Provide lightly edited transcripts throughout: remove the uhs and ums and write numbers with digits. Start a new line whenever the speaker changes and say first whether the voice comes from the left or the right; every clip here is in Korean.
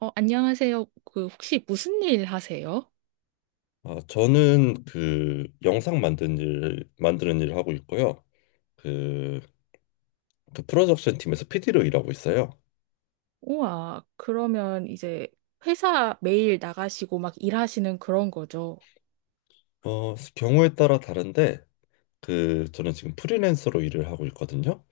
right: 어, 안녕하세요. 혹시 무슨 일 하세요?
left: 아, 저는 그 영상 만드는 일, 만드는 일을 하고 있고요. 그, 그 프로덕션 팀에서 PD로 일하고 있어요.
right: 우와, 그러면 이제 회사 매일 나가시고 막 일하시는 그런 거죠?
left: 어, 경우에 따라 다른데 그 저는 지금 프리랜서로 일을 하고 있거든요.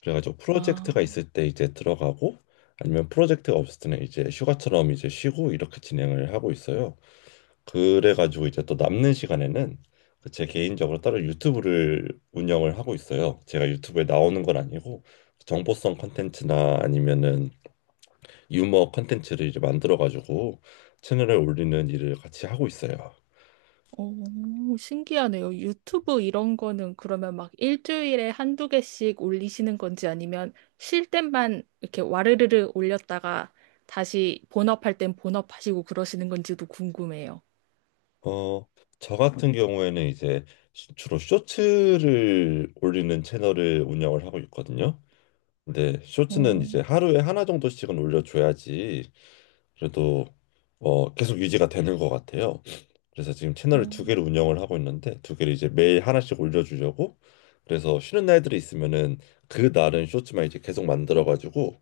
left: 그래가지고 프로젝트가
right: 아,
left: 있을 때 이제 들어가고 아니면 프로젝트가 없을 때는 이제 휴가처럼 이제 쉬고 이렇게 진행을 하고 있어요. 그래가지고 이제 또 남는 시간에는 그제 개인적으로 따로 유튜브를 운영을 하고 있어요. 제가 유튜브에 나오는 건 아니고 정보성 컨텐츠나 아니면은 유머 컨텐츠를 이제 만들어가지고 채널에 올리는 일을 같이 하고 있어요.
right: 오, 신기하네요. 유튜브 이런 거는 그러면 막 일주일에 한두 개씩 올리시는 건지 아니면 쉴 땐만 이렇게 와르르르 올렸다가 다시 본업할 땐 본업하시고 그러시는 건지도 궁금해요.
left: 어, 저 같은 경우에는 이제 주로 쇼츠를 올리는 채널을 운영을 하고 있거든요. 근데
right: 어,
left: 쇼츠는 이제 하루에 하나 정도씩은 올려줘야지 그래도 계속 유지가 되는 것 같아요. 그래서 지금 채널을
right: 어,
left: 두 개를 운영을 하고 있는데 두 개를 이제 매일 하나씩 올려주려고. 그래서 쉬는 날들이 있으면은 그 날은 쇼츠만 이제 계속 만들어 가지고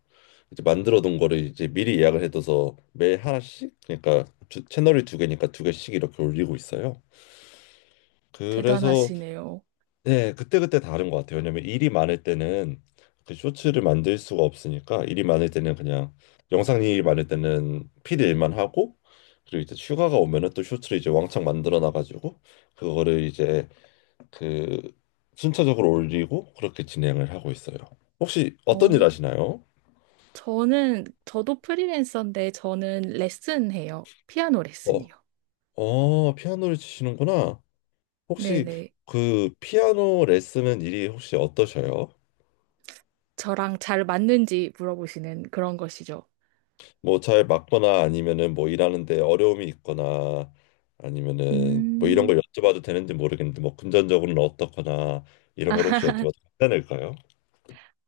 left: 이제 만들어 둔 거를 이제 미리 예약을 해둬서 매일 하나씩, 그러니까 채널이 두 개니까 두 개씩 이렇게 올리고 있어요. 그래서
right: 대단하시네요.
left: 네, 그때그때 다른 것 같아요. 왜냐면 일이 많을 때는 그 쇼츠를 만들 수가 없으니까, 일이 많을 때는 그냥 영상 일이 많을 때는 필 일만 하고, 그리고 이제 휴가가 오면은 또 쇼츠를 이제 왕창 만들어 놔가지고 그거를 이제, 그, 순차적으로 올리고 그렇게 진행을 하고 있어요. 혹시 어떤 일
right: 어,
left: 하시나요?
right: 저도 프리랜서인데 저는 레슨해요. 피아노
left: 어,
right: 레슨이요.
left: 어, 피아노를 치시는구나. 혹시
right: 네네.
left: 그 피아노 레슨은 일이 혹시 어떠셔요?
right: 저랑 잘 맞는지 물어보시는 그런 것이죠.
left: 뭐 잘 맞거나 아니면은 뭐 일하는데 어려움이 있거나 아니면은 뭐 이런
right: 음,
left: 걸 여쭤봐도 되는지 모르겠는데, 뭐 금전적으로는 어떻거나 이런 걸 혹시 여쭤봐도 괜찮을까요?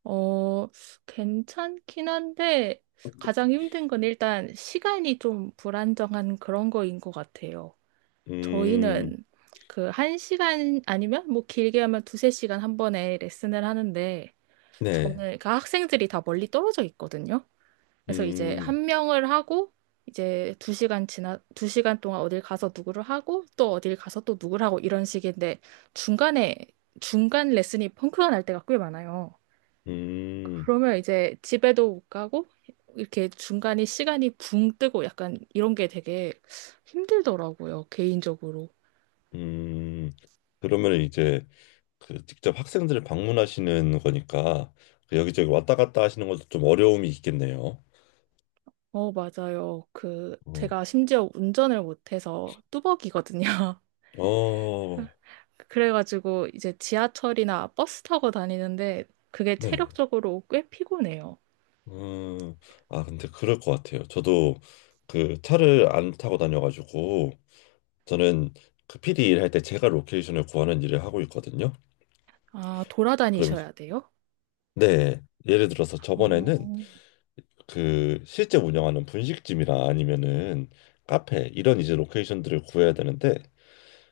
right: 어, 괜찮긴 한데 가장 힘든 건 일단 시간이 좀 불안정한 그런 거인 것 같아요.
left: 음,
right: 저희는 그 1시간 아니면 뭐 길게 하면 두세 시간 한 번에 레슨을 하는데
left: 네.
right: 저는 그 학생들이 다 멀리 떨어져 있거든요. 그래서 이제
left: 음,
right: 한 명을 하고 이제 2시간 지나 2시간 동안 어딜 가서 누구를 하고 또 어딜 가서 또 누구를 하고 이런 식인데 중간에 중간 레슨이 펑크가 날 때가 꽤 많아요.
left: 음,
right: 그러면 이제 집에도 못 가고 이렇게 중간에 시간이 붕 뜨고 약간 이런 게 되게 힘들더라고요, 개인적으로.
left: 음. 그러면 이제 그 직접 학생들을 방문하시는 거니까 그 여기저기 왔다 갔다 하시는 것도 좀 어려움이 있겠네요.
right: 어, 맞아요.
left: 어,
right: 제가 심지어 운전을 못해서 뚜벅이거든요.
left: 어,
right: 그래가지고 이제 지하철이나 버스 타고 다니는데 그게
left: 네.
right: 체력적으로 꽤 피곤해요.
left: 음, 아, 근데 그럴 것 같아요. 저도 그 차를 안 타고 다녀가지고, 저는 그 피디 일할 때 제가 로케이션을 구하는 일을 하고 있거든요.
right: 아,
left: 그럼,
right: 돌아다니셔야 돼요?
left: 네. 예를 들어서 저번에는
right: 어,
left: 그 실제 운영하는 분식집이나 아니면은 카페, 이런 이제 로케이션들을 구해야 되는데,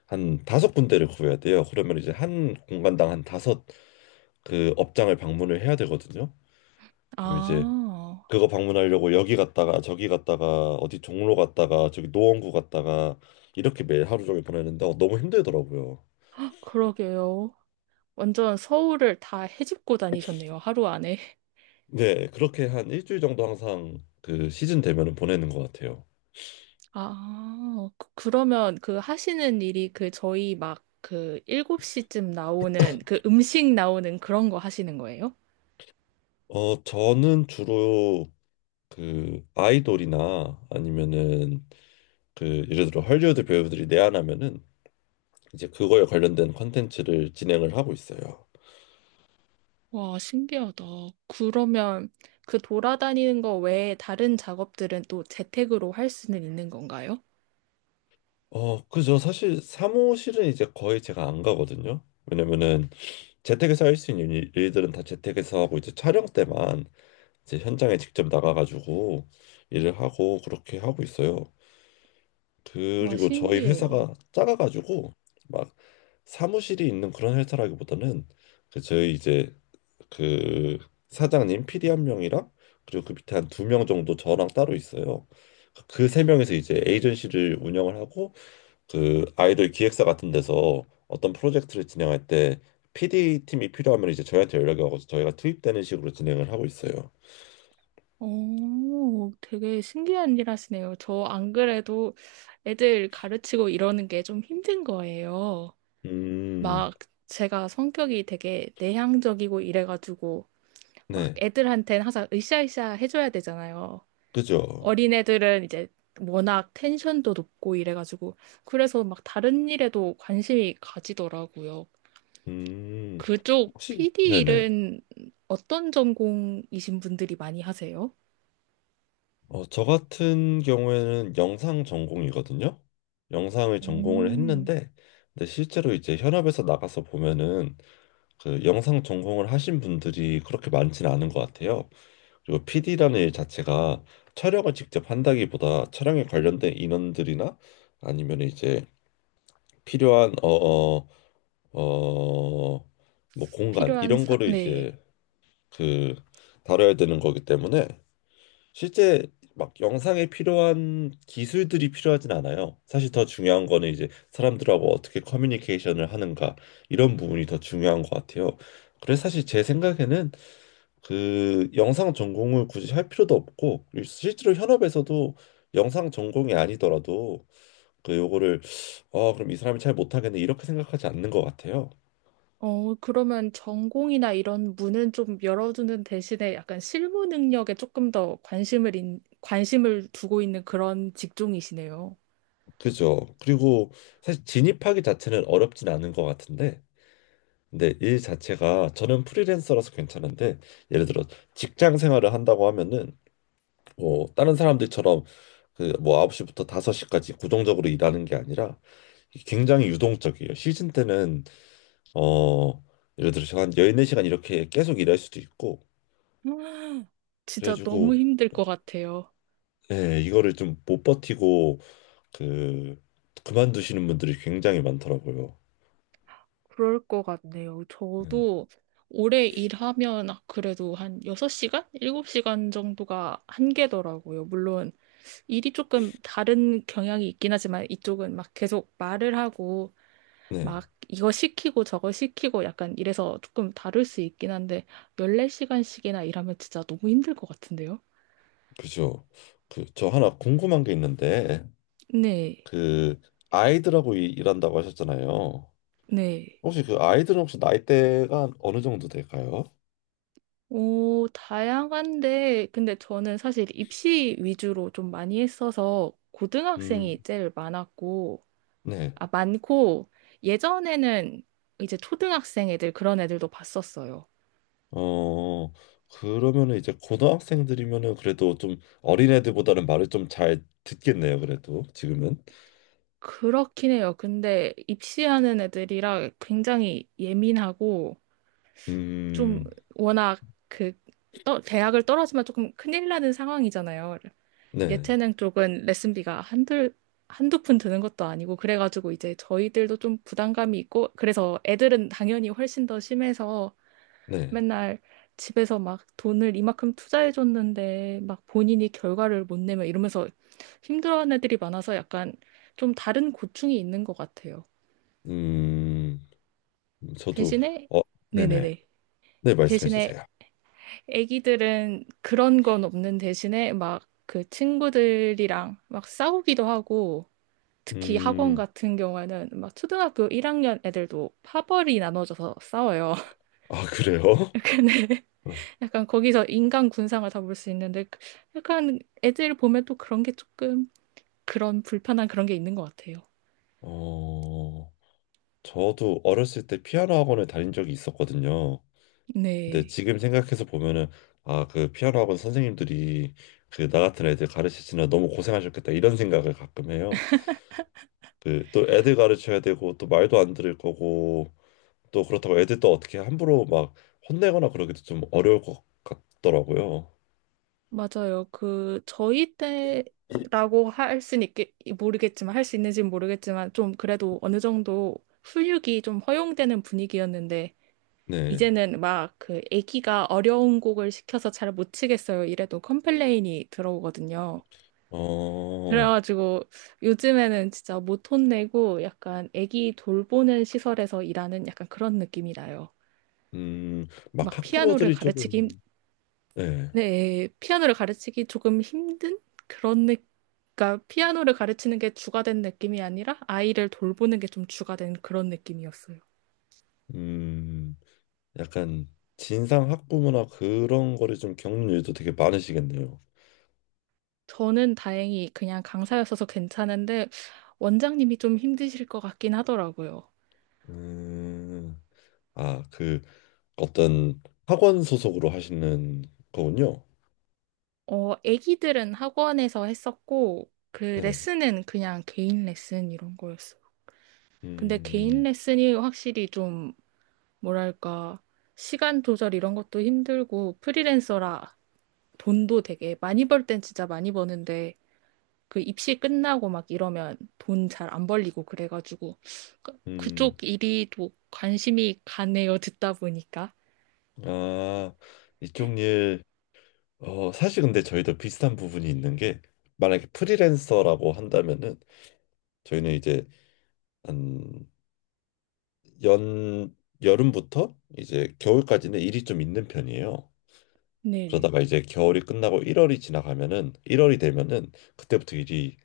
left: 한 다섯 군데를 구해야 돼요. 그러면 이제 한 공간당 한 다섯 그 업장을 방문을 해야 되거든요. 그럼 이제
right: 아,
left: 그거 방문하려고 여기 갔다가 저기 갔다가 어디 종로 갔다가 저기 노원구 갔다가 이렇게 매일 하루 종일 보내는데 너무 힘들더라고요.
right: 그러게요. 완전 서울을 다 헤집고 다니셨네요, 하루 안에.
left: 네, 그렇게 한 일주일 정도 항상 그 시즌 되면은 보내는 것 같아요.
right: 아, 그러면 그 하시는 일이 그 저희 막 그 7시쯤 나오는 그 음식 나오는 그런 거 하시는 거예요?
left: 어, 저는 주로 그 아이돌이나 아니면은 그 예를 들어 헐리우드 배우들이 내한하면은 이제 그거에 관련된 컨텐츠를 진행을 하고 있어요.
right: 와, 신기하다. 그러면 그 돌아다니는 거 외에 다른 작업들은 또 재택으로 할 수는 있는 건가요?
left: 어, 그죠. 사실 사무실은 이제 거의 제가 안 가거든요. 왜냐면은 재택에서 할 수 있는 일들은 다 재택에서 하고 이제 촬영 때만 이제 현장에 직접 나가가지고 일을 하고 그렇게 하고 있어요.
right: 와,
left: 그리고 저희
right: 신기해요.
left: 회사가 작아가지고 막 사무실이 있는 그런 회사라기보다는 그 저희 이제, 그, 사장님 PD 한 명이랑 그리고 그 밑에 한 두 명 정도 저랑 따로 있어요. 그 세 명에서 이제 에이전시를 운영을 하고, 그 아이돌 기획사 같은 데서 어떤 프로젝트를 진행할 때 PD 팀이 필요하면 이제 저희한테 연락이 와서 저희가 투입되는 식으로 진행을 하고 있어요.
right: 오, 되게 신기한 일 하시네요. 저 안 그래도 애들 가르치고 이러는 게 좀 힘든 거예요.
left: 음,
right: 막 제가 성격이 되게 내향적이고 이래가지고 막
left: 네,
right: 애들한테는 항상 으쌰으쌰 해줘야 되잖아요.
left: 그죠.
right: 어린애들은 이제 워낙 텐션도 높고 이래가지고 그래서 막 다른 일에도 관심이 가지더라고요.
left: 음,
right: 그쪽
left: 혹시,
right: PD
left: 네네.
right: 일은 어떤 전공이신 분들이 많이 하세요?
left: 어, 저 같은 경우에는 영상 전공이거든요. 영상을 전공을
right: 음,
left: 했는데, 근데 실제로 이제 현업에서 나가서 보면은 그 영상 전공을 하신 분들이 그렇게 많지는 않은 것 같아요. 그리고 PD라는 일 자체가 촬영을 직접 한다기보다 촬영에 관련된 인원들이나 아니면 이제 필요한 어 뭐 공간 이런 거를
right: 네.
left: 이제 그 다뤄야 되는 거기 때문에 실제 막 영상에 필요한 기술들이 필요하진 않아요. 사실 더 중요한 거는 이제 사람들하고 어떻게 커뮤니케이션을 하는가, 이런 부분이 더 중요한 것 같아요. 그래서 사실 제 생각에는 그 영상 전공을 굳이 할 필요도 없고 그리고 실제로 현업에서도 영상 전공이 아니더라도 그 요거를, 아 그럼 이 사람이 잘 못하겠네, 이렇게 생각하지 않는 것 같아요.
right: 어, 그러면 전공이나 이런 문은 좀 열어두는 대신에 약간 실무 능력에 조금 더 관심을 두고 있는 그런 직종이시네요.
left: 그죠? 그리고 사실 진입하기 자체는 어렵진 않은 것 같은데 근데 일 자체가 저는 프리랜서라서 괜찮은데 예를 들어 직장 생활을 한다고 하면은 뭐 다른 사람들처럼 그뭐 9시부터 5시까지 고정적으로 일하는 게 아니라 굉장히 유동적이에요. 시즌 때는 어, 예를 들어서 한 14시간 이렇게 계속 일할 수도 있고,
right: 음. 진짜 너무
left: 그래가지고,
right: 힘들 것 같아요.
left: 예, 이거를 좀 못 버티고, 그, 그만두시는 분들이 굉장히 많더라고요.
right: 그럴 것 같네요.
left: 예.
right: 저도 오래 일하면 아, 그래도 한 6시간? 7시간 정도가 한계더라고요. 물론 일이 조금 다른 경향이 있긴 하지만 이쪽은 막 계속 말을 하고
left: 네,
right: 막 이거 시키고 저거 시키고 약간 이래서 조금 다를 수 있긴 한데 14시간씩이나 일하면 진짜 너무 힘들 것 같은데요?
left: 그죠. 그, 저 하나 궁금한 게 있는데,
right: 네,
left: 그, 아이들하고 일한다고 하셨잖아요.
right: 네.
left: 혹시 그 아이들은 혹시 나이대가 어느 정도 될까요?
right: 오, 다양한데, 근데 저는 사실 입시 위주로 좀 많이 했어서
left: 음,
right: 고등학생이 제일 많았고,
left: 네.
right: 아, 많고, 예전에는 이제 초등학생 애들 그런 애들도 봤었어요.
left: 어, 그러면은 이제 고등학생들이면은 그래도 좀 어린애들보다는 말을 좀 잘 듣겠네요, 그래도 지금은.
right: 그렇긴 해요. 근데 입시하는 애들이라 굉장히 예민하고, 좀
left: 음,
right: 워낙 그, 대학을 떨어지면 조금 큰일 나는 상황이잖아요.
left: 네,
right: 예체능 쪽은 레슨비가 한두 푼 드는 것도 아니고, 그래가지고 이제 저희들도 좀 부담감이 있고, 그래서 애들은 당연히 훨씬 더 심해서
left: 네.
right: 맨날 집에서 막 돈을 이만큼 투자해줬는데, 막 본인이 결과를 못 내면 이러면서 힘들어하는 애들이 많아서 약간 좀 다른 고충이 있는 것 같아요.
left: 음, 저도,
right: 대신에,
left: 어, 네네.
right: 네네네.
left: 네, 말씀해
right: 대신에
left: 주세요.
right: 애기들은 그런 건 없는 대신에 막 그 친구들이랑 막 싸우기도 하고, 특히 학원
left: 음,
right: 같은 경우에는 막 초등학교 1학년 애들도 파벌이 나눠져서 싸워요.
left: 아, 그래요?
right: 근데
left: 네.
right: 약간 거기서 인간 군상을 다 볼 수 있는데 약간 애들 보면 또 그런 게 조금 그런 불편한 그런 게 있는 것 같아요.
left: 어, 저도 어렸을 때 피아노 학원을 다닌 적이 있었거든요. 근데
right: 네.
left: 지금 생각해서 보면은, 아, 그 피아노 학원 선생님들이 그 나 같은 애들 가르치시느라 너무 고생하셨겠다, 이런 생각을 가끔 해요. 그 또 애들 가르쳐야 되고 또 말도 안 들을 거고 또 그렇다고 애들 또 어떻게 함부로 막 혼내거나 그러기도 좀 어려울 것 같더라고요.
right: 맞아요. 그 저희 때라고 할 수 있는지는 모르겠지만 좀 그래도 어느 정도 훈육이 좀 허용되는 분위기였는데
left: 네.
right: 이제는 막 그 애기가 어려운 곡을 시켜서 잘 못 치겠어요. 이래도 컴플레인이 들어오거든요.
left: 어,
right: 그래가지고 요즘에는 진짜 못 혼내고 약간 애기 돌보는 시설에서 일하는 약간 그런 느낌이 나요.
left: 음, 막
right: 막 피아노를
left: 학부모들이
right: 가르치기, 힘-
left: 조금, 네,
right: 네, 피아노를 가르치기 조금 힘든 그런 느, 그러니까 피아노를 가르치는 게 주가 된 느낌이 아니라 아이를 돌보는 게 좀 주가 된 그런 느낌이었어요.
left: 음, 약간 진상 학부모나 그런 거를 좀 겪는 일도 되게 많으시겠네요.
right: 저는 다행히 그냥 강사였어서 괜찮은데 원장님이 좀 힘드실 것 같긴 하더라고요.
left: 음, 아, 그 어떤 학원 소속으로 하시는 거군요.
right: 어, 애기들은 학원에서 했었고 그
left: 네.
right: 레슨은 그냥 개인 레슨 이런 거였어요. 근데 개인
left: 음,
right: 레슨이 확실히 좀 뭐랄까 시간 조절 이런 것도 힘들고 프리랜서라 돈도 되게 많이 벌 땐 진짜 많이 버는데 그 입시 끝나고 막 이러면 돈 잘 안 벌리고 그래가지고
left: 음.
right: 그쪽 일이 또 관심이 가네요. 듣다 보니까.
left: 아, 이쪽 일, 어, 사실 근데 저희도 비슷한 부분이 있는 게, 만약에 프리랜서라고 한다면은, 저희는 이제, 한, 연, 여름부터 이제 겨울까지는 일이 좀 있는 편이에요.
right: 네네.
left: 그러다가 이제 겨울이 끝나고 1월이 지나가면은, 1월이 되면은, 그때부터 일이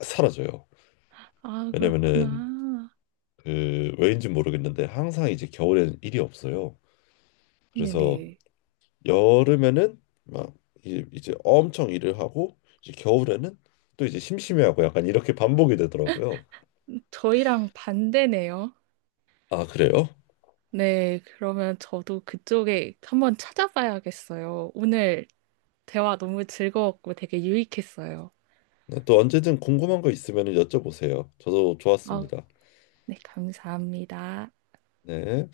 left: 사라져요.
right: 아,
left: 왜냐면은,
right: 그렇구나.
left: 그, 왜인지 모르겠는데, 항상 이제 겨울엔 일이 없어요. 그래서
right: 네네.
left: 여름에는 막 이제, 이제 엄청 일을 하고 이제 겨울에는 또 이제 심심해하고 약간 이렇게 반복이 되더라고요.
right: 저희랑 반대네요.
left: 아, 그래요?
right: 네, 그러면 저도 그쪽에 한번 찾아봐야겠어요. 오늘 대화 너무 즐거웠고 되게 유익했어요.
left: 네, 또 언제든 궁금한 거 있으면 여쭤보세요. 저도
right: 아,
left: 좋았습니다.
right: 네, 감사합니다.
left: 네.